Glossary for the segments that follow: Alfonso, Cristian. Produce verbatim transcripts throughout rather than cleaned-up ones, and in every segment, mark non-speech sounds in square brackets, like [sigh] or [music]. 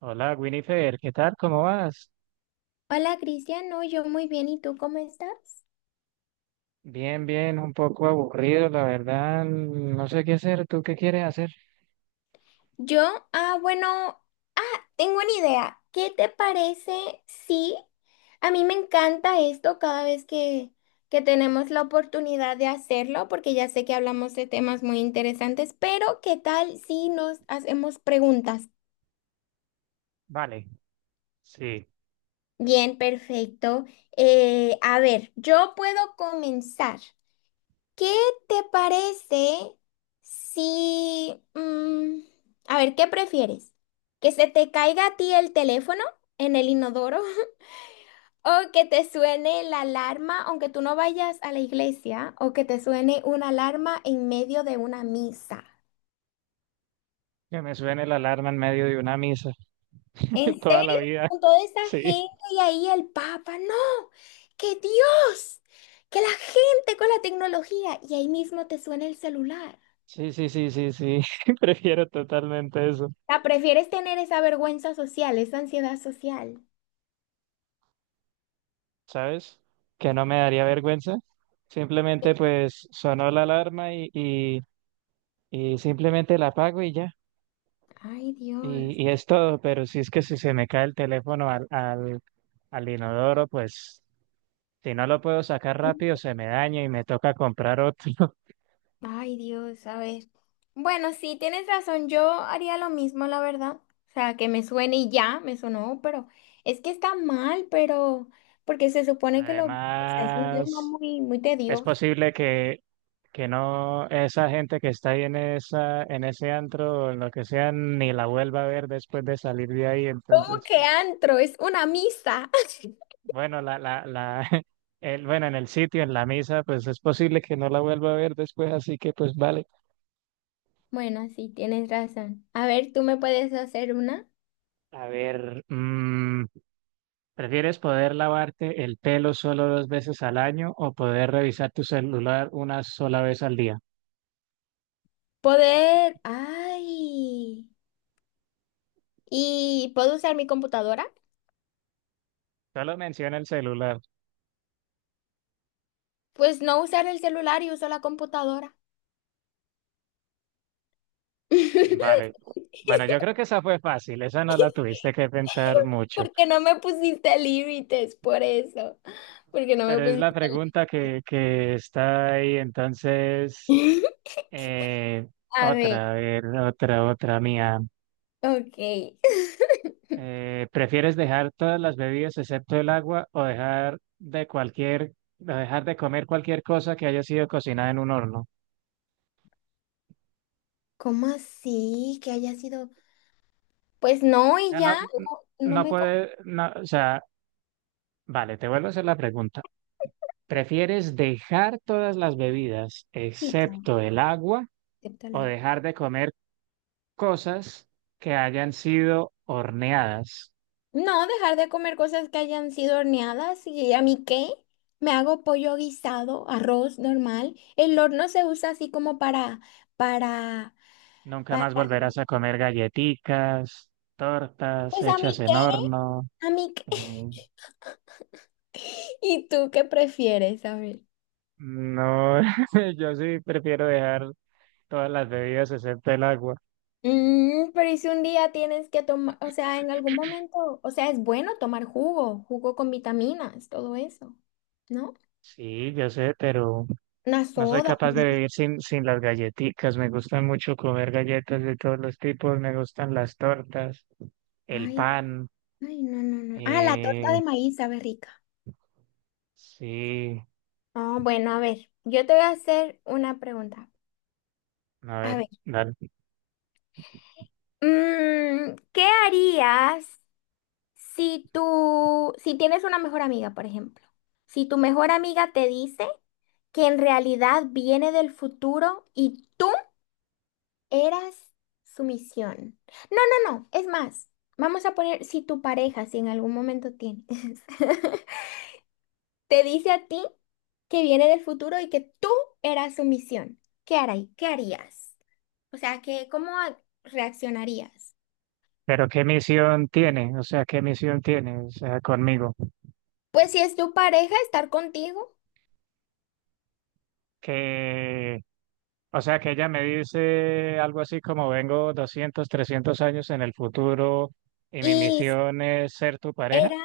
Hola, Winifred, ¿qué tal? ¿Cómo vas? Hola, Cristian, no, yo muy bien, ¿y tú cómo estás? Bien, bien, un poco aburrido, la verdad, no sé qué hacer. ¿Tú qué quieres hacer? Yo, ah, bueno, ah, tengo una idea. ¿Qué te parece si a mí me encanta esto cada vez que, que tenemos la oportunidad de hacerlo, porque ya sé que hablamos de temas muy interesantes, pero ¿qué tal si nos hacemos preguntas? Vale, sí, Bien, perfecto. Eh, a ver, yo puedo comenzar. ¿Qué te parece si mm, a ver, ¿qué prefieres? ¿Que se te caiga a ti el teléfono en el inodoro? [laughs] ¿O que te suene la alarma aunque tú no vayas a la iglesia? ¿O que te suene una alarma en medio de una misa? que me suene la alarma en medio de una misa ¿En [laughs] toda la serio? vida. Con toda esa Sí, gente y ahí el Papa. No, que Dios, que la gente con la tecnología y ahí mismo te suena el celular. sí, sí, sí, sí, sí, [laughs] prefiero totalmente eso, Sea, prefieres tener esa vergüenza social, esa ansiedad social. ¿sabes? Que no me daría vergüenza. Simplemente pues sonó la alarma y, y, y simplemente la apago y ya. Ay, Dios. Y, y es todo, pero si es que si se me cae el teléfono al, al, al inodoro, pues si no lo puedo sacar rápido, se me daña y me toca comprar otro. [laughs] Ay, Dios, a ver. Bueno, sí, tienes razón, yo haría lo mismo, la verdad. O sea, que me suene y ya, me sonó, pero es que está mal, pero porque se supone que lo, o sea, es un tema Además, muy, muy es tedioso. posible que, que no esa gente que está ahí en esa, en ese antro o en lo que sea, ni la vuelva a ver después de salir de ahí. ¿Cómo Entonces, que pues, antro? Es una misa. [laughs] bueno, la, la, la, [laughs] el, bueno, en el sitio, en la misa, pues es posible que no la vuelva a ver después, así que pues vale. Bueno, sí, tienes razón. A ver, tú me puedes hacer una. A ver, mm, ¿prefieres poder lavarte el pelo solo dos veces al año o poder revisar tu celular una sola vez al día? Poder, ay, ¿y puedo usar mi computadora? Solo menciona el celular. Pues no usar el celular y uso la computadora. Vale. [laughs] Bueno, yo creo que esa fue fácil, esa no la tuviste que pensar mucho, Porque no me pusiste límites, por eso. Porque no me pero es pusiste. la pregunta que, que está ahí. Entonces, límites. eh, [laughs] A ver, otra, a ver, otra, otra mía. ok. Eh, ¿prefieres dejar todas las bebidas excepto el agua o dejar de cualquier, o dejar de comer cualquier cosa que haya sido cocinada en un horno? ¿Cómo así? Que haya sido. Pues no, y Ya no, ya no, no no me puede, no, o sea, vale, te vuelvo a hacer la pregunta. ¿Prefieres dejar todas las bebidas complican. excepto el agua o Acéptala. dejar de comer cosas que hayan sido horneadas? No, dejar de comer cosas que hayan sido horneadas. ¿Y a mí qué? Me hago pollo guisado, arroz normal. El horno se usa así como para, para, Nunca para. más volverás a comer galletitas, tortas Pues a hechas mí qué. en horno. A mí, qué- eh, [laughs] ¿Y tú qué prefieres? A ver. no, [laughs] yo sí prefiero dejar todas las bebidas excepto el agua. Mm, pero ¿y si un día tienes que tomar, o sea, en algún momento, o sea, es bueno tomar jugo, jugo con vitaminas, todo eso, ¿no? Sí, yo sé, pero Una no soy soda. Un capaz de líquido. vivir sin, sin las galletitas. Me gusta mucho comer galletas de todos los tipos, me gustan las tortas, el Ay, pan. ay, no, no, no. Ah, la torta Eh, de maíz sabe rica. sí, Ah, bueno, a ver, yo te voy a hacer una pregunta. a A ver, ver, dale. mm, ¿qué harías si tú, si tienes una mejor amiga, por ejemplo? Si tu mejor amiga te dice que en realidad viene del futuro y tú eras su misión. No, no, no, es más, vamos a poner si tu pareja, si en algún momento tienes, [laughs] te dice a ti que viene del futuro y que tú eras su misión. ¿Qué harí- ¿Qué harías? O sea, que, ¿cómo a- ¿reaccionarías? Pero ¿qué misión tiene? O sea, ¿qué misión tiene? O sea, conmigo. Pues si es tu pareja, estar contigo. Que, o sea, que ella me dice algo así como vengo doscientos, trescientos años en el futuro y mi y misión es ser tu pareja. Era,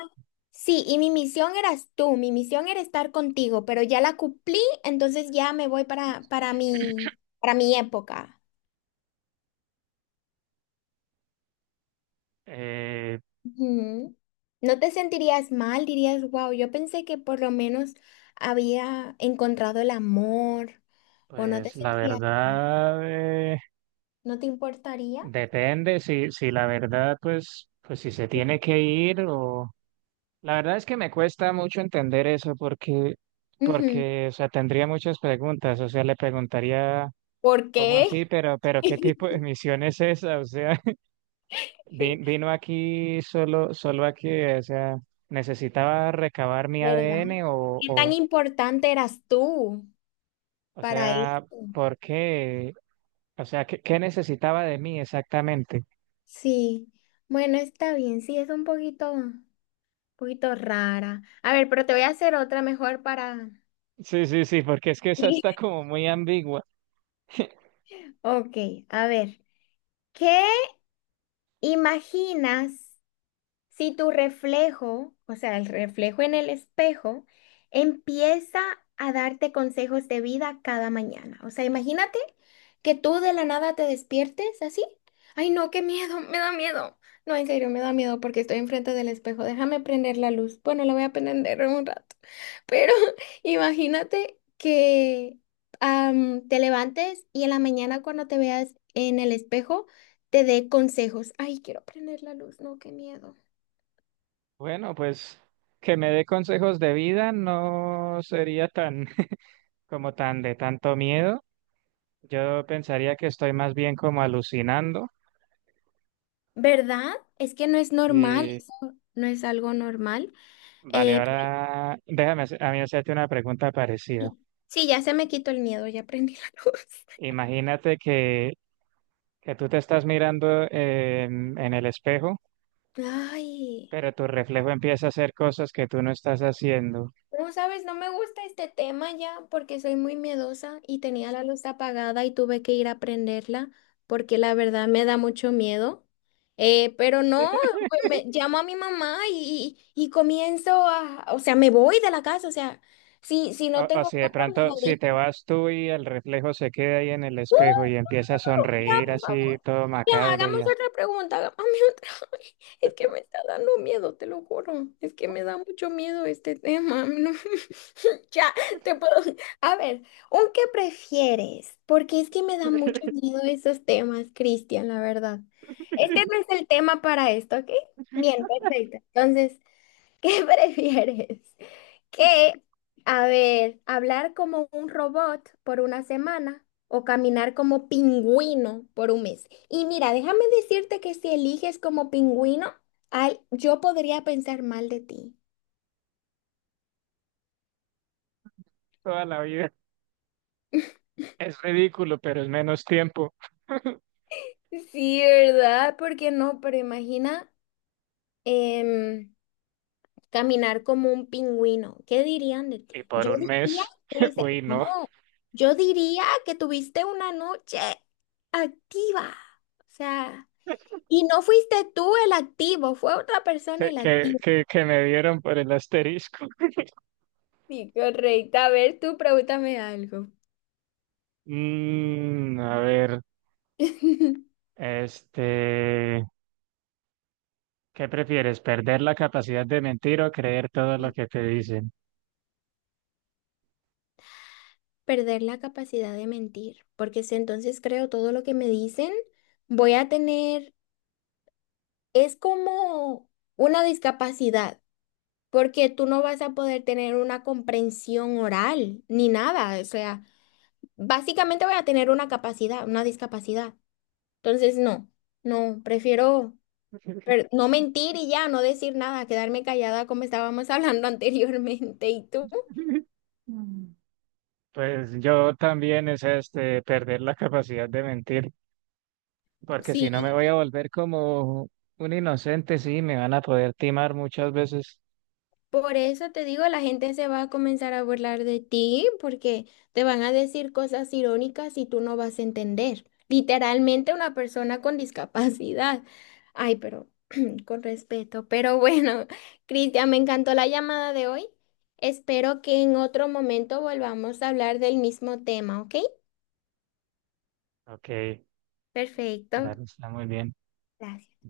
sí, y mi misión eras tú, mi misión era estar contigo, pero ya la cumplí, entonces ya me voy para, para mi, para mi época. Eh, Ujú. No te sentirías mal, dirías, wow, yo pensé que por lo menos había encontrado el amor, o no te pues la sentirías, verdad, eh, no te importaría. depende si, si la verdad, pues, pues si se tiene que ir o... La verdad es que me cuesta mucho entender eso porque, Ujú. porque, o sea, tendría muchas preguntas, o sea, le preguntaría, ¿Por ¿cómo así? qué? Pero, pero, ¿qué tipo [laughs] de misión es esa? O sea, [laughs] vi- vino aquí solo, solo aquí, o sea, ¿necesitaba recabar mi ¿Verdad? A D N o, ¿Qué tan o, importante eras tú o para sea, esto? ¿por qué? O sea, ¿qué, qué necesitaba de mí exactamente? Sí, bueno, está bien, sí, es un poquito. poquito rara. A ver, pero te voy a hacer otra mejor para... [laughs] Sí, sí, sí, porque es que esa está Sí. como muy ambigua. [laughs] Ok, a ver. ¿Qué imaginas? Si tu reflejo, o sea, el reflejo en el espejo, empieza a darte consejos de vida cada mañana. O sea, imagínate que tú de la nada te despiertes así. Ay, no, qué miedo, me da miedo. No, en serio, me da miedo porque estoy enfrente del espejo. Déjame prender la luz. Bueno, la voy a prender en un rato. Pero [laughs] imagínate que am, te levantes y en la mañana cuando te veas en el espejo, te dé consejos. Ay, quiero prender la luz. No, qué miedo. Bueno, pues que me dé consejos de vida no sería tan... como tan de tanto miedo. Yo pensaría que estoy más bien como alucinando. ¿Verdad? Es que no es normal, Y eso no es algo normal. vale, Eh, ahora déjame hacer- a mí hacerte una pregunta parecida. sí, sí, ya se me quitó el miedo, ya prendí la luz. Imagínate que, que tú te estás mirando en, en el espejo, [laughs] Ay, pero tu reflejo empieza a hacer cosas que tú no estás haciendo. como sabes, no me gusta este tema ya porque soy muy miedosa y tenía la luz apagada y tuve que ir a prenderla porque la verdad me da mucho miedo. Eh, pero no, pues, me, llamo a mi mamá y, y- y comienzo a, o sea, me voy de la casa, o sea, si, si O, no o tengo si de cosas, pronto, me si jodí. te vas tú y el reflejo se queda ahí en el espejo y empieza a Ya, sonreír por así favor. todo Ya, macabro y hagamos ya. otra pregunta, hagamos otra. [laughs] Es que me está dando miedo, te lo juro. Es que me da mucho miedo este tema. No. [laughs] Ya, te puedo. A ver, ¿un qué prefieres? Porque es que me da mucho miedo esos temas, Cristian, la verdad. Este no es el tema para esto, ¿ok? Bien, perfecto. Entonces, ¿qué [laughs] prefieres? ¿Que, a ver, hablar como un robot por una semana o caminar como pingüino por un mes? Y mira, déjame decirte que si eliges como pingüino, ay, yo podría pensar mal de ti. Toda la vida es ridículo, pero es menos tiempo. Sí, ¿verdad? ¿Por qué no? Pero imagina em, caminar como un pingüino. ¿Qué dirían de Y ti? por Yo un diría mes, que, [laughs] se- uy, no, no, yo diría que tuviste una noche activa. O sea... Y no fuiste tú el activo, fue otra persona que, el que, activo. que, que me dieron por el asterisco. [laughs] Sí, correcto. A ver, tú pregúntame algo. Mm, a ver, [laughs] este, ¿qué prefieres? ¿Perder la capacidad de mentir o creer todo Y lo que te dicen? Perder la capacidad de mentir, porque si entonces creo todo lo que me dicen, voy a tener, es como una discapacidad, porque tú no vas a poder tener una comprensión oral ni nada, o sea, básicamente voy a tener una capacidad, una discapacidad. Entonces, no, no, prefiero. [laughs] Pero no mentir y ya, no decir nada, quedarme callada como estábamos hablando [laughs] anteriormente. ¿Y tú? Mm. Pues yo también es este, perder la capacidad de mentir, porque si Sí, no me voy a volver como un inocente, sí, me van a poder timar muchas veces. por eso te digo, la gente se va a comenzar a burlar de ti porque te van a decir cosas irónicas y tú no vas a entender. Literalmente una persona con discapacidad. Ay, pero [clears throat] con respeto. Pero bueno, [laughs] Cristian, me encantó la llamada de hoy. Espero que en otro momento volvamos a hablar del mismo tema, ¿ok? Ok, Perfecto. claro, está muy bien. Gracias.